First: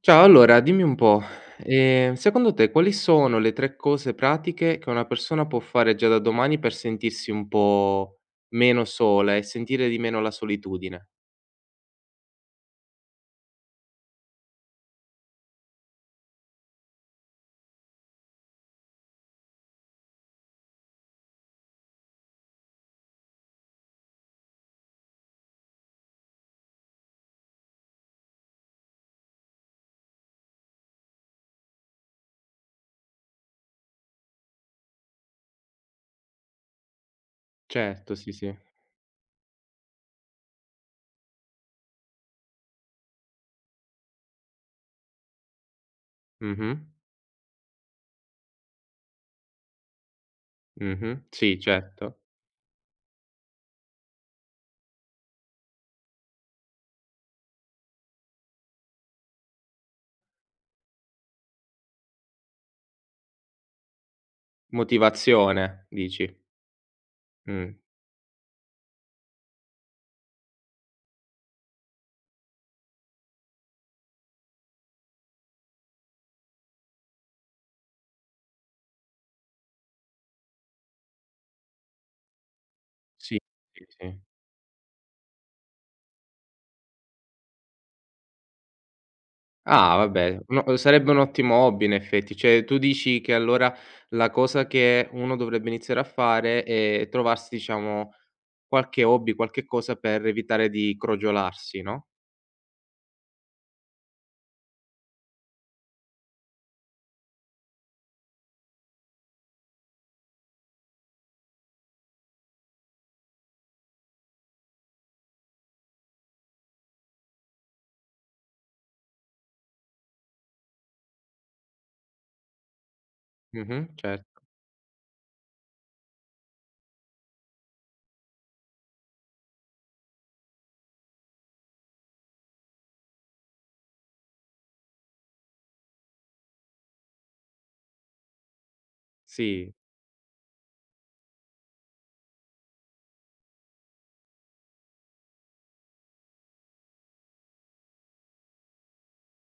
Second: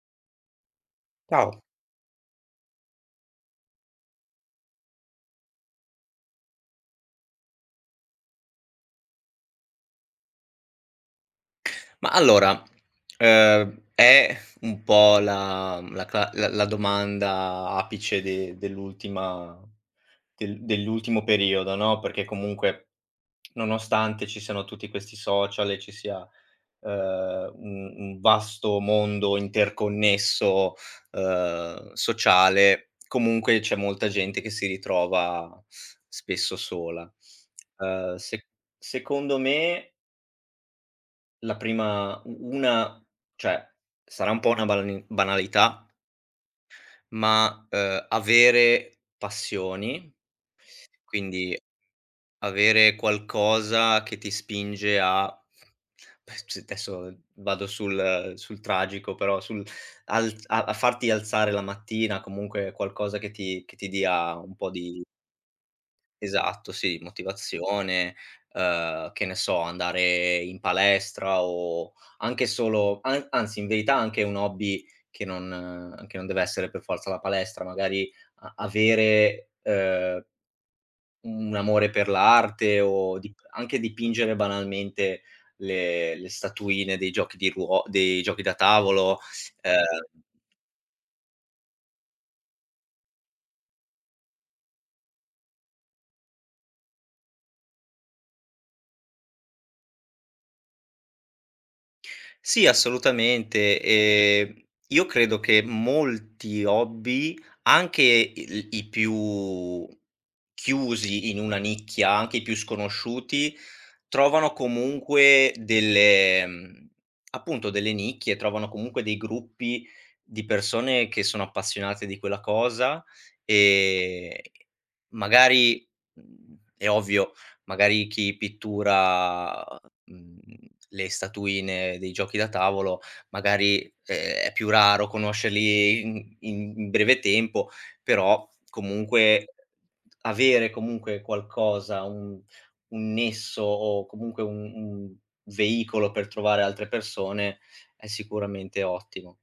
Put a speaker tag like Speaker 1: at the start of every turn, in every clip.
Speaker 1: Ciao, allora dimmi un po',
Speaker 2: Ciao.
Speaker 1: secondo te quali sono le 3 cose pratiche che una persona può fare già da domani per sentirsi un po' meno sola e sentire di meno la solitudine?
Speaker 2: Ma allora, è un po' la la cla la la domanda apice de dell'ultima del dell'ultimo periodo, no, perché comunque nonostante ci siano tutti questi social e ci sia, un vasto mondo interconnesso, sociale. Comunque c'è molta gente che si ritrova spesso sola.
Speaker 1: Certo, sì,
Speaker 2: Se
Speaker 1: sì.
Speaker 2: Secondo me, la prima u una, cioè, sarà un po' una balani banalità,
Speaker 1: Mh-mh.
Speaker 2: ma, avere passioni.
Speaker 1: Mh-mh.
Speaker 2: Quindi
Speaker 1: Sì, certo.
Speaker 2: avere qualcosa che ti spinge a s adesso vado sul tragico, però sul al a a farti alzare la mattina, comunque qualcosa che ti dia un po' di...
Speaker 1: Motivazione dici?
Speaker 2: Esatto, sì,
Speaker 1: Mh.
Speaker 2: motivazione, che ne so, andare in palestra o anche solo an anzi in verità anche un hobby, che non deve essere per forza la palestra, magari a avere, un amore per l'arte, o dip
Speaker 1: Sì,
Speaker 2: anche
Speaker 1: sì, sì.
Speaker 2: dipingere banalmente le statuine dei giochi di ruo dei giochi da tavolo.
Speaker 1: Ah,
Speaker 2: uhm
Speaker 1: vabbè, no sarebbe un ottimo hobby in effetti, cioè tu dici che allora la cosa che uno dovrebbe iniziare a fare è trovarsi diciamo qualche hobby, qualche cosa per evitare di crogiolarsi, no?
Speaker 2: Sì, assolutamente. Io credo che molti hobby, anche il i più chiusi in una nicchia, anche i più sconosciuti, trovano comunque delle appunto delle nicchie, trovano comunque dei gruppi di persone che sono appassionate di quella cosa.
Speaker 1: Mh-mh, cer
Speaker 2: ehm, Magari, è ovvio. Magari chi pittura, mhmm, le statuine dei giochi da tavolo, magari, è più raro conoscerli in breve tempo, però comunque
Speaker 1: sì.
Speaker 2: avere comunque qualcosa, un nesso, o comunque un veicolo per trovare altre persone, è sicuramente ottimo.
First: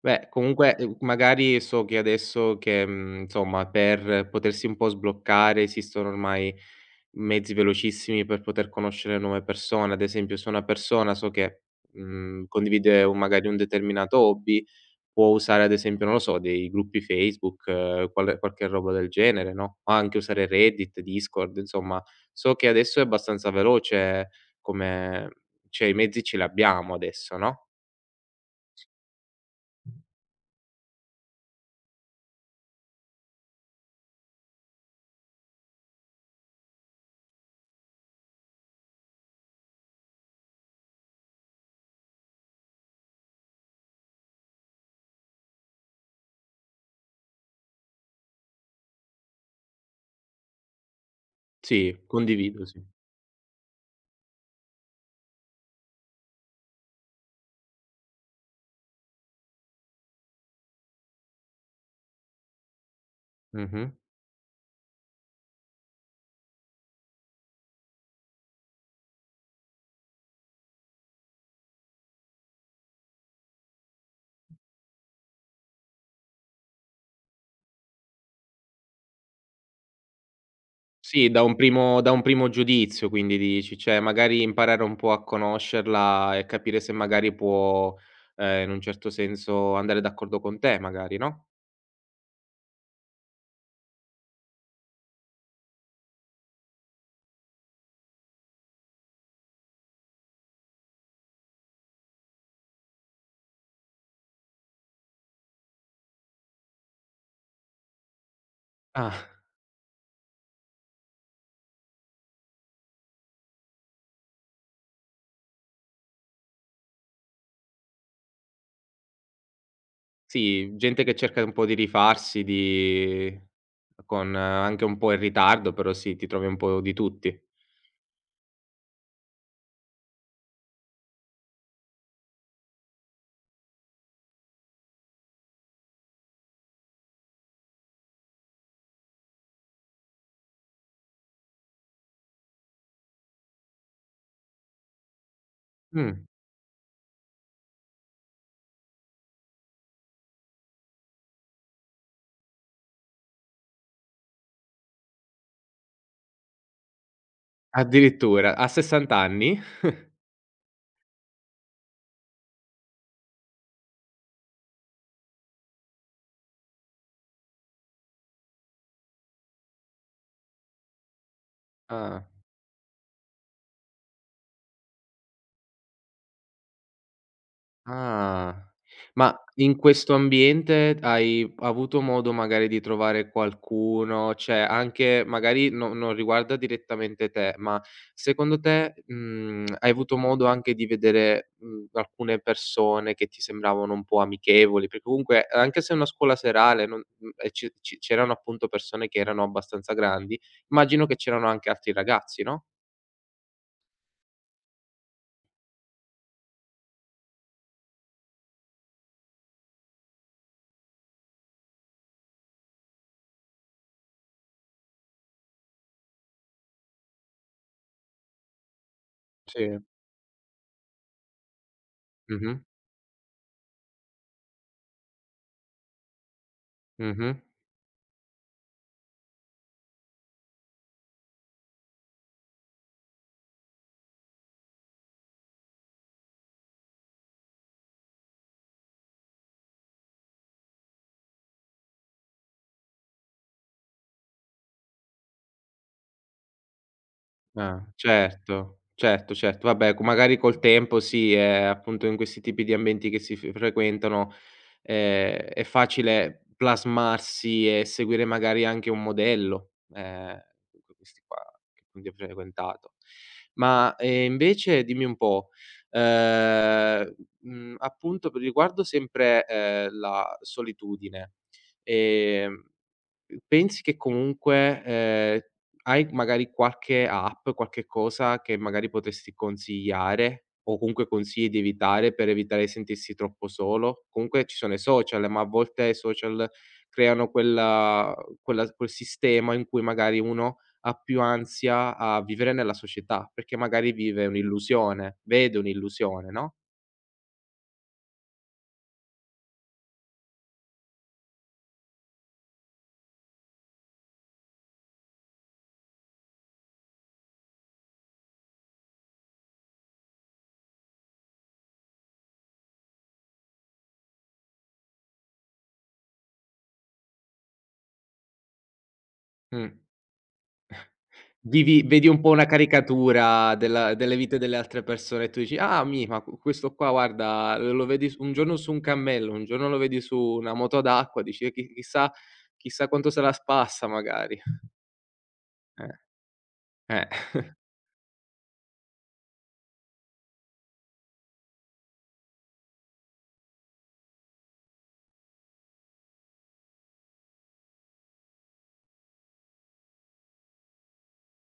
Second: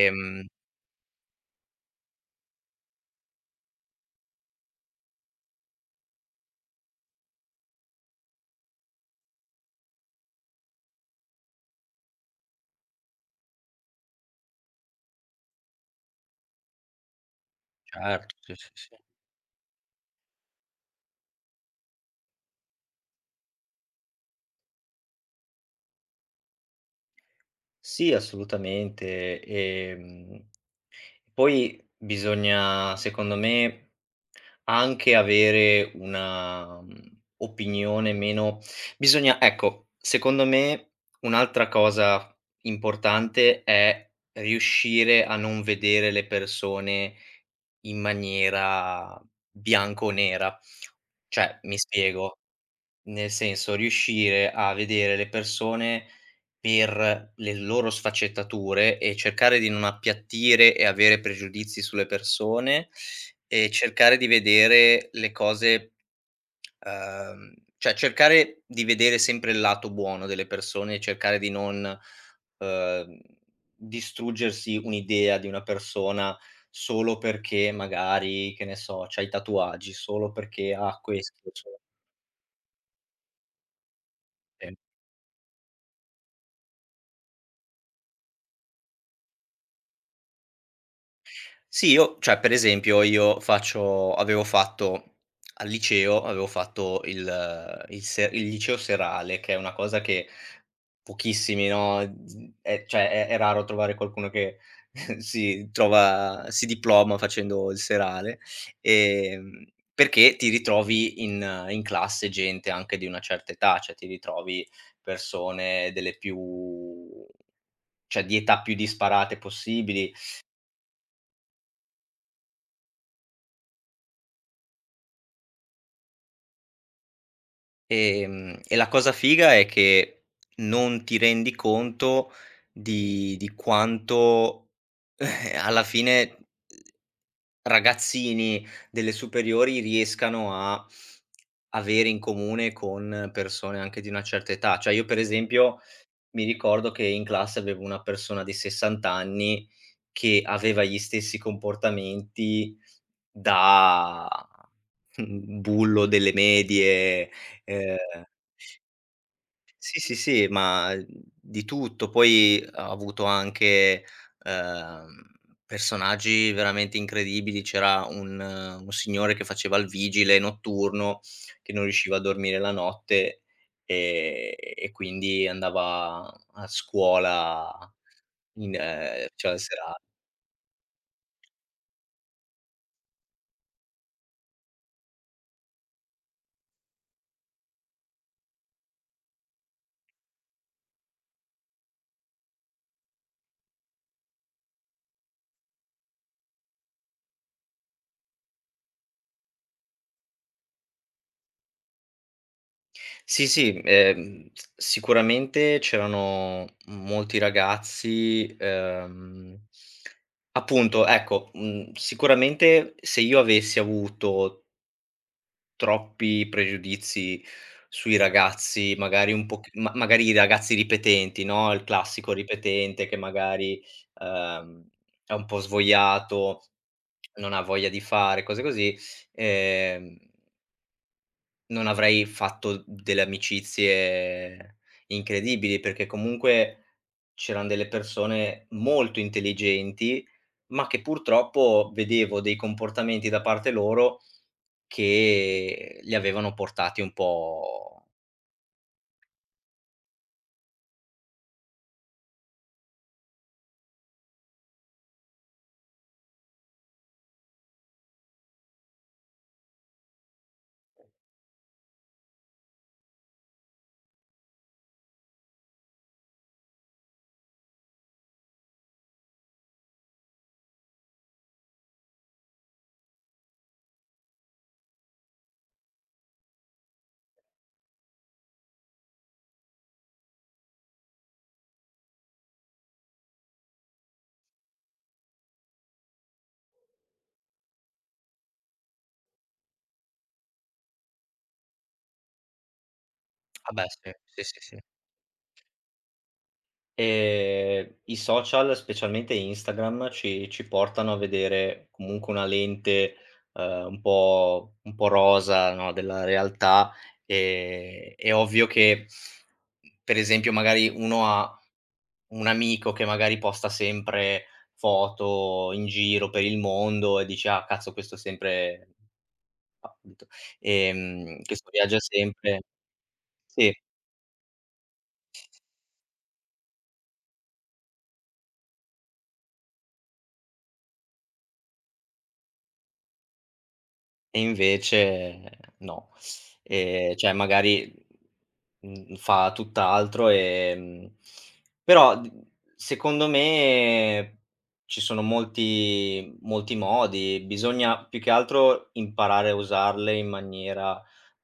Speaker 1: Beh, comunque, magari so che adesso che, insomma, per potersi un po' sbloccare esistono ormai mezzi velocissimi per poter conoscere nuove persone. Ad esempio, se una persona so che, condivide un magari un determinato hobby può usare ad esempio, non lo so, dei gruppi Facebook,
Speaker 2: Certo, sì,
Speaker 1: qualche
Speaker 2: sì, sì.
Speaker 1: roba del genere, no, o anche usare Reddit, Discord, insomma. So che adesso è abbastanza veloce come cioè i mezzi ce li abbiamo adesso, no?
Speaker 2: Sì, assolutamente. Poi bisogna, secondo me, anche avere una, opinione meno... Bisogna, ecco, secondo me un'altra cosa importante è riuscire a non vedere le persone in maniera bianco o nera. Cioè, mi
Speaker 1: Sì,
Speaker 2: spiego:
Speaker 1: condivido, sì.
Speaker 2: nel senso, riuscire a vedere le persone per le loro sfaccettature, e cercare di non appiattire e avere pregiudizi sulle persone, e
Speaker 1: Mh-mh.
Speaker 2: cercare di vedere le cose, cioè cercare di vedere sempre il lato buono delle persone, e cercare di non, uhm, distruggersi un'idea di una persona solo perché magari, che ne so, c'ha i tatuaggi, solo perché ha
Speaker 1: Sì, da
Speaker 2: questo,
Speaker 1: un
Speaker 2: solo...
Speaker 1: primo da un primo giudizio quindi dici, cioè magari imparare un po' a conoscerla e capire se magari può, in un certo senso andare d'accordo con te magari, no?
Speaker 2: Sì, io, cioè per esempio, io faccio avevo fatto al liceo, avevo fatto il se il liceo serale, che è una cosa che pochissimi, no, z è, cioè è raro trovare qualcuno che si trova si diploma facendo il serale.
Speaker 1: Ah.
Speaker 2: ehm, Perché ti ritrovi in classe gente anche di una certa età, cioè ti ritrovi persone delle più, cioè di età più disparate possibili.
Speaker 1: Sì, gente che cerca un po' di rifarsi, di con anche un po' in ritardo, però sì, ti trovi un po' di tutti.
Speaker 2: E la cosa figa è che non ti rendi conto di quanto, alla fine, ragazzini delle superiori riescano a avere in comune con persone anche di una certa età. Cioè, io per esempio
Speaker 1: Mh,
Speaker 2: mi ricordo che in classe avevo una persona di 60 anni che aveva gli stessi comportamenti da bullo delle medie. ehm
Speaker 1: addirittura a 60 anni?
Speaker 2: sì, sì, sì, ma, di tutto. Poi ha avuto anche, ehm, personaggi veramente incredibili. C'era un signore che faceva il vigile notturno, che non riusciva a
Speaker 1: Ah.
Speaker 2: dormire la notte, e quindi andava a scuola
Speaker 1: Ah.
Speaker 2: in,
Speaker 1: Ma
Speaker 2: cioè la
Speaker 1: in
Speaker 2: sera.
Speaker 1: questo ambiente hai avuto modo magari di trovare qualcuno, cioè anche magari no non riguarda direttamente te, ma secondo te, hai avuto modo anche di vedere, alcune persone che ti sembravano un po' amichevoli? Perché comunque anche se è una scuola serale non e ci c'erano appunto persone che erano abbastanza grandi, immagino che c'erano anche altri ragazzi, no?
Speaker 2: Sì, sì, s sicuramente c'erano molti ragazzi. Appunto, ecco, sicuramente se io avessi avuto troppi pregiudizi sui ragazzi, magari un pochi,
Speaker 1: Sì.
Speaker 2: ma magari i ragazzi ripetenti, no, il classico
Speaker 1: Mh-mh.
Speaker 2: ripetente che magari, ehm, è un po' svogliato,
Speaker 1: Mh-mh.
Speaker 2: non ha voglia di fare, cose così, ehm non avrei fatto delle amicizie incredibili, perché comunque c'eran delle persone molto intelligenti, ma che purtroppo vedevo dei comportamenti da parte loro che li avevano portati un
Speaker 1: Ah,
Speaker 2: po'...
Speaker 1: certo, certo, certo. Vabbè, co magari col tempo sì, appunto in questi tipi di ambienti che si f frequentano, è facile plasmarsi e seguire magari anche un modello, comunque questi qua che quindi hai frequentato. Ma, invece dimmi un po', ehm, appunto per riguardo sempre, la solitudine. ehm Pensi che comunque, hai magari qualche app, qualche cosa che magari potresti consigliare o comunque consigli di evitare per evitare di sentirsi troppo solo? Comunque ci sono i social, ma a volte i social creano quel sistema in cui magari uno ha più ansia a vivere nella società, perché
Speaker 2: Ah, beh,
Speaker 1: magari
Speaker 2: sì,
Speaker 1: vive
Speaker 2: sì, sì, sì.
Speaker 1: un'illusione, vede un'illusione, no?
Speaker 2: I social, specialmente Instagram, ci portano a vedere comunque una lente, un po' rosa, no, della realtà. È ovvio che, per esempio, magari uno ha un amico che magari posta sempre foto in giro per il mondo e dice: "Ah, cazzo, questo sempre".
Speaker 1: Mh.
Speaker 2: Appunto, questo
Speaker 1: Vivi
Speaker 2: viaggia
Speaker 1: vedi un po' una
Speaker 2: sempre,
Speaker 1: caricatura
Speaker 2: sì.
Speaker 1: della delle vite delle altre persone e tu dici: "Ah ma q questo qua guarda, lo vedi su un giorno su un cammello, un giorno lo vedi su una moto d'acqua", dici: chissà quanto se la spassa
Speaker 2: E
Speaker 1: magari".
Speaker 2: invece
Speaker 1: Eh,
Speaker 2: no.
Speaker 1: eh.
Speaker 2: Cioè magari, fa tutt'altro, però d secondo me ci sono molti molti modi, bisogna più che altro imparare a usarle in maniera,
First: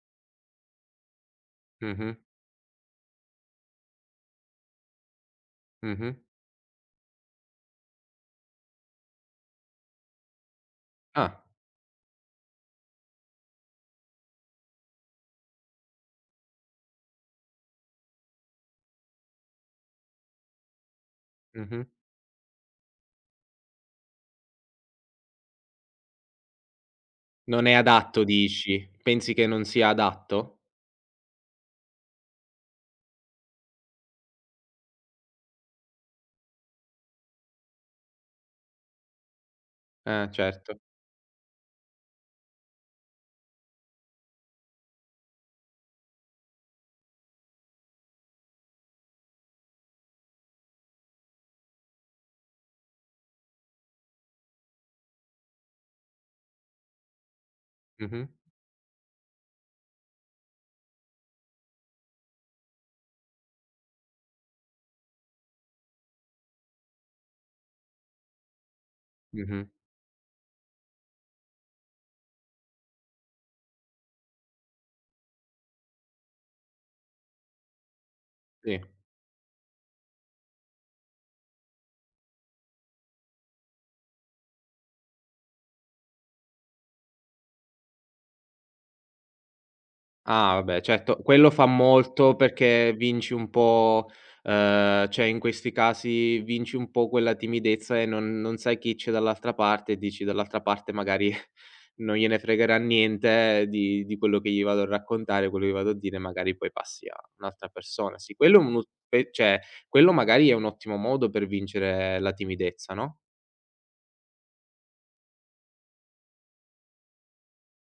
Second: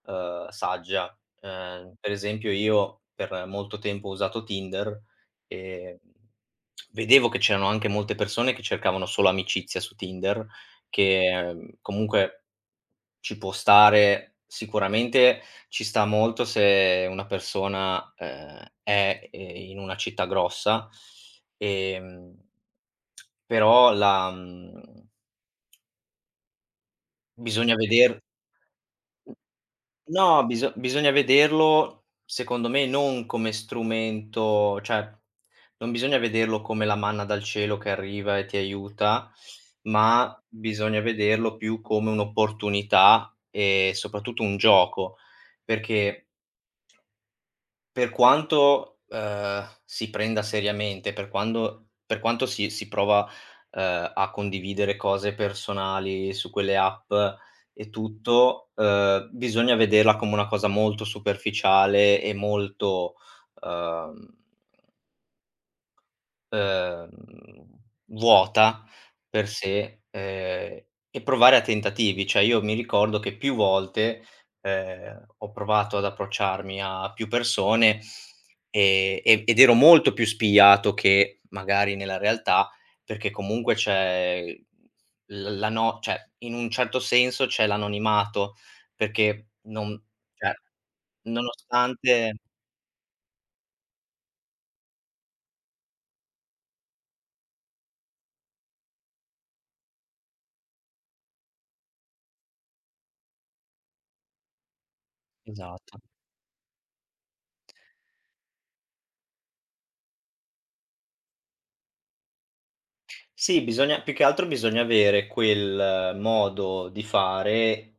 Speaker 2: saggia. Per
Speaker 1: Mh-mh,
Speaker 2: esempio, io per molto tempo ho usato Tinder. ehm,
Speaker 1: mh-mh.
Speaker 2: vedevo che c'erano anche molte persone che cercavano solo amicizia su Tinder, che,
Speaker 1: Ah,
Speaker 2: comunque ci può stare, sicuramente ci sta molto se una persona, è, in una città grossa,
Speaker 1: mh-mh.
Speaker 2: ehm, però la,
Speaker 1: Non è
Speaker 2: bisogna veder...
Speaker 1: adatto dici? Pensi che non sia
Speaker 2: No,
Speaker 1: adatto?
Speaker 2: bisogna vederlo, secondo me, non come strumento, cioè, non bisogna vederlo come la manna dal cielo che arriva e ti aiuta,
Speaker 1: Eh
Speaker 2: ma
Speaker 1: certo.
Speaker 2: bisogna vederlo più come un'opportunità e soprattutto un gioco, perché per quanto, si prenda seriamente, per quanto si prova, a condividere cose personali su quelle app e
Speaker 1: Mh-mh,
Speaker 2: tutto, bisogna vederla come una cosa molto superficiale e molto, ehm Ehm, vuota per
Speaker 1: mh-mh,
Speaker 2: sé, e provare a tentativi. Cioè, io mi ricordo che più volte, ho provato ad approcciarmi a più persone,
Speaker 1: sì.
Speaker 2: ed ero molto più spigliato che magari nella realtà, perché comunque c'è l la no, cioè, in un certo senso c'è l'anonimato, perché non, cioè,
Speaker 1: Ah, vabbè, certo, quello fa
Speaker 2: nonostante
Speaker 1: molto perché vinci un po' cioè in questi casi vinci un po' quella timidezza e non sai chi c'è dall'altra parte e dici: "Dall'altra parte magari non gliene fregherà niente di quello che gli vado a raccontare, quello che vado a
Speaker 2: esatto.
Speaker 1: dire", magari poi passi a un'altra persona. Sì, quello è un u pe cioè quello magari è un ottimo modo per vincere la timidezza, no?
Speaker 2: Sì, bisogna più che altro bisogna avere quel, modo di fare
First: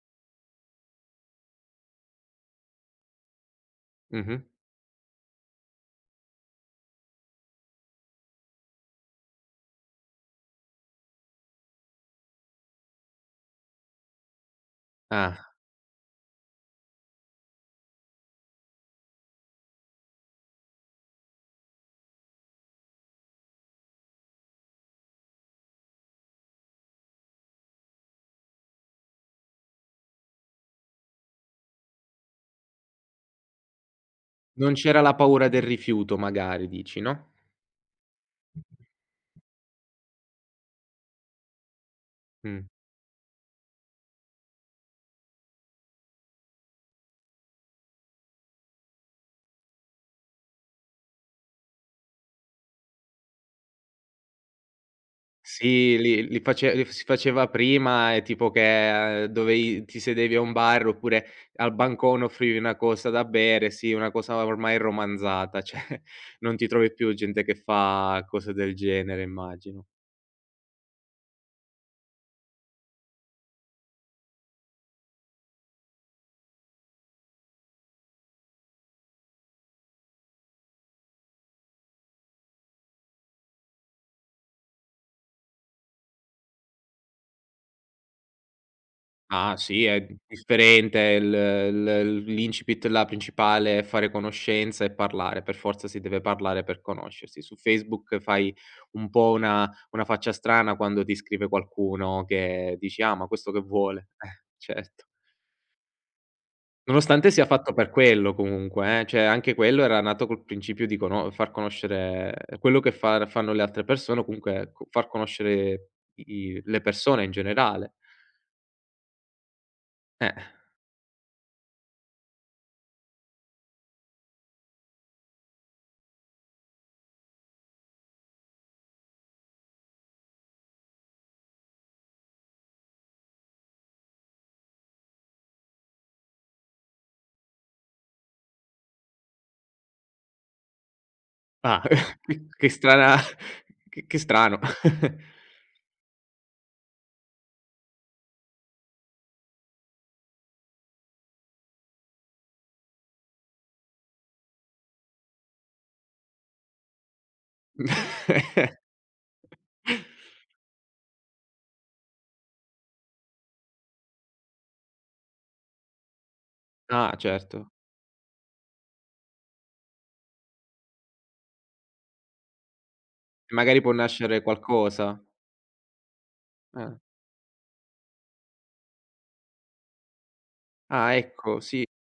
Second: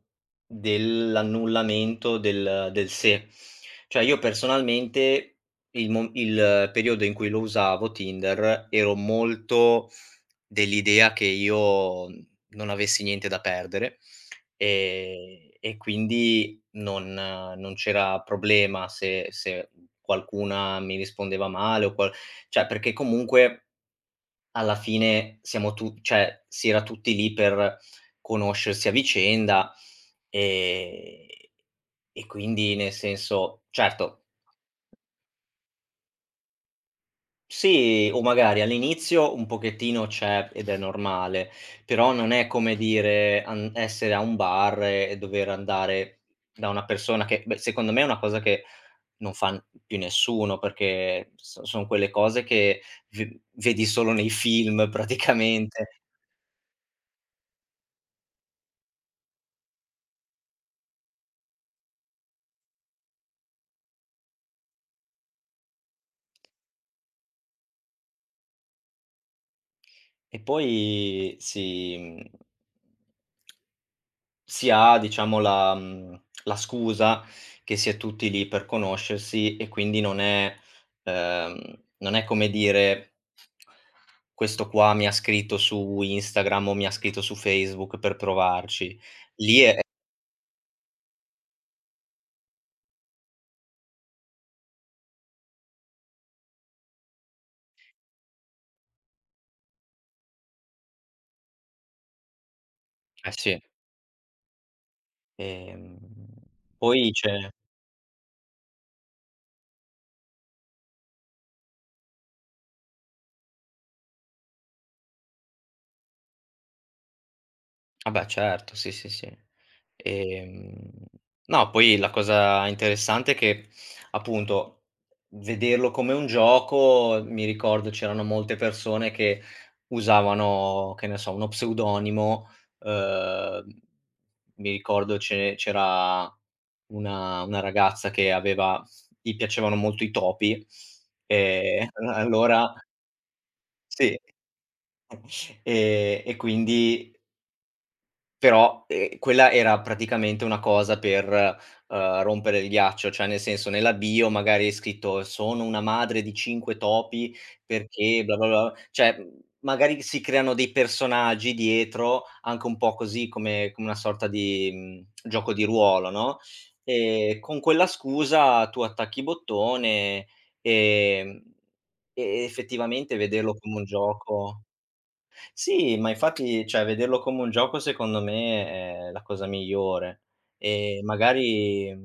Speaker 2: dell'annullamento del "se". Cioè, io
Speaker 1: Mh-mh.
Speaker 2: personalmente, il periodo in cui lo usavo Tinder, ero molto dell'idea che io non avessi niente da perdere,
Speaker 1: Ah,
Speaker 2: e quindi non c'era problema se qualcuna mi rispondeva male o qual cioè perché comunque alla fine siamo tu cioè si era tutti lì per conoscersi a vicenda, ehm, e quindi nel senso certo,
Speaker 1: non c'era la paura del rifiuto magari dici, no?
Speaker 2: sì, o magari all'inizio un pochettino c'è ed è normale, però non è
Speaker 1: Mh.
Speaker 2: come dire an essere a un bar e dover andare da una persona, che beh, secondo me è una cosa che non fa n più nessuno, perché son quelle cose che v vedi solo nei film praticamente.
Speaker 1: Sì, li li face li si faceva prima e tipo che dovevi ti sedevi a un bar oppure al bancone offrivi una cosa da bere, sì, una cosa ormai romanzata, cioè non ti trovi più gente che fa cose del genere immagino.
Speaker 2: E poi si ha, diciamo, la scusa che si è tutti lì per conoscersi, e quindi non è come dire questo qua mi ha scritto su Instagram o mi ha scritto su Facebook per provarci.
Speaker 1: Ah
Speaker 2: Lì è...
Speaker 1: sì, è d differente il l l'incipit là principale è fare conoscenza e parlare, per forza si deve parlare per conoscersi. Su Facebook fai un po' una faccia strana quando ti scrive qualcuno che dici: "Ah, ma
Speaker 2: Eh,
Speaker 1: questo
Speaker 2: sì.
Speaker 1: che vuole?" Certo.
Speaker 2: ehm, Poi
Speaker 1: Nonostante sia
Speaker 2: c'è...
Speaker 1: fatto per quello comunque cioè anche quello era nato col principio di cono far conoscere quello che fa fanno le altre persone o comunque co far conoscere i le persone in generale.
Speaker 2: Ah, beh, certo, sì, sì, sì.
Speaker 1: Eh.
Speaker 2: Ehm, no, poi la cosa interessante è che, appunto, vederlo come un gioco. Mi ricordo c'erano molte persone che usavano, che ne so, uno pseudonimo. uhm, Mi ricordo ce c'era una ragazza che aveva, gli piacevano molto i topi,
Speaker 1: Ah,
Speaker 2: ehm,
Speaker 1: che
Speaker 2: allora
Speaker 1: strana che
Speaker 2: sì,
Speaker 1: che strano.
Speaker 2: e quindi però, quella era praticamente una cosa per, rompere il ghiaccio. Cioè nel senso, nella bio magari è scritto: "Sono una madre di 5 topi perché bla bla bla", cioè, magari si creano dei personaggi dietro, anche un po' così, come una sorta di, gioco di ruolo, no,
Speaker 1: Ah,
Speaker 2: con
Speaker 1: certo.
Speaker 2: quella scusa tu attacchi i bottone, ehm, e effettivamente vederlo come
Speaker 1: Magari
Speaker 2: un
Speaker 1: può nascere
Speaker 2: gioco...
Speaker 1: qualcosa.
Speaker 2: Sì, ma infatti, cioè
Speaker 1: Eh.
Speaker 2: vederlo come un gioco secondo me è la cosa migliore. E
Speaker 1: Ah, ecco, sì,
Speaker 2: magari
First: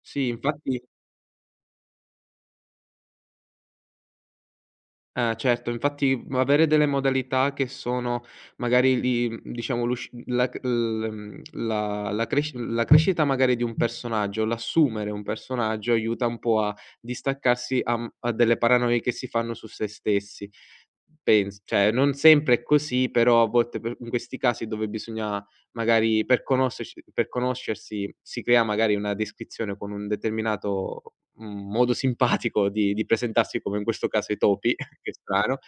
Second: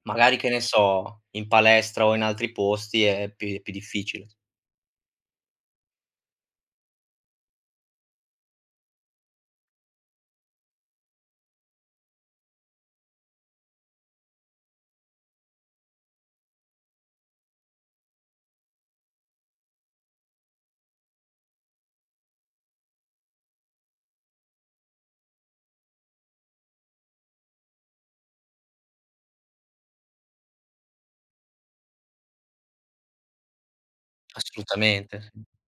Speaker 1: sì,
Speaker 2: che ne
Speaker 1: infatti.
Speaker 2: so, in palestra o in altri posti è più difficile.
Speaker 1: Eh certo, infatti, avere delle modalità che sono magari diciamo l'usc la c l mhmm, la la cresc la crescita magari di un personaggio, l'assumere un personaggio aiuta un po' a distaccarsi a delle paranoie che si fanno su se stessi. Pens cioè non sempre è così, però a volte per in questi casi dove bisogna magari per conoscersi si crea magari una descrizione con un determinato, modo simpatico di presentarsi, come in questo caso i topi che
Speaker 2: Assolutamente.
Speaker 1: strano,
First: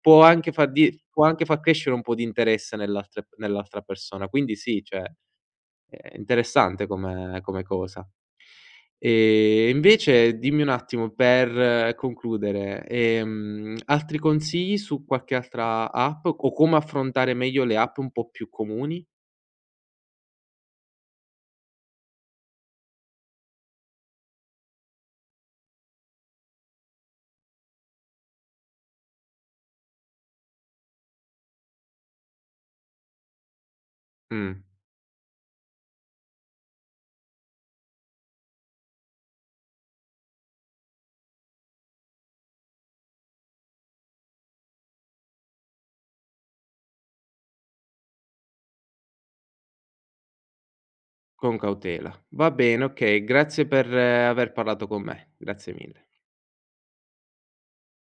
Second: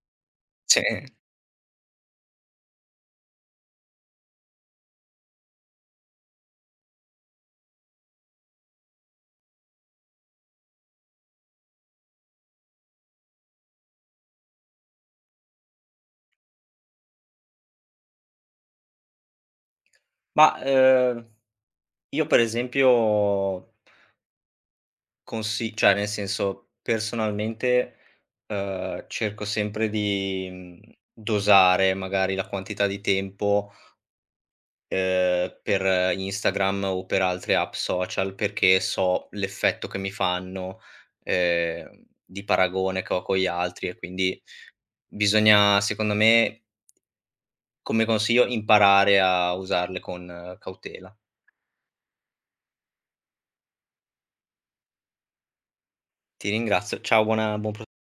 Speaker 1: può anche far
Speaker 2: Sì.
Speaker 1: di può anche far crescere un po' di interesse nell'altra persona. Quindi sì, cioè, è interessante come cosa. E invece dimmi un attimo per concludere, altri consigli su qualche altra app o come affrontare meglio le app un po' più comuni?
Speaker 2: Ma, io per esempio consi cioè nel senso, personalmente, cerco sempre di, dosare magari la quantità di tempo,
Speaker 1: Mh,
Speaker 2: per Instagram o per altre app social, perché so l'effetto che mi fanno, di paragone che ho con gli altri, e quindi bisogna, secondo me, come consiglio, imparare a usarle con, cautela.
Speaker 1: con cautela. Va bene, okay, grazie per aver parlato con me. Grazie mille.
Speaker 2: Ti ringrazio. Ciao, buon pro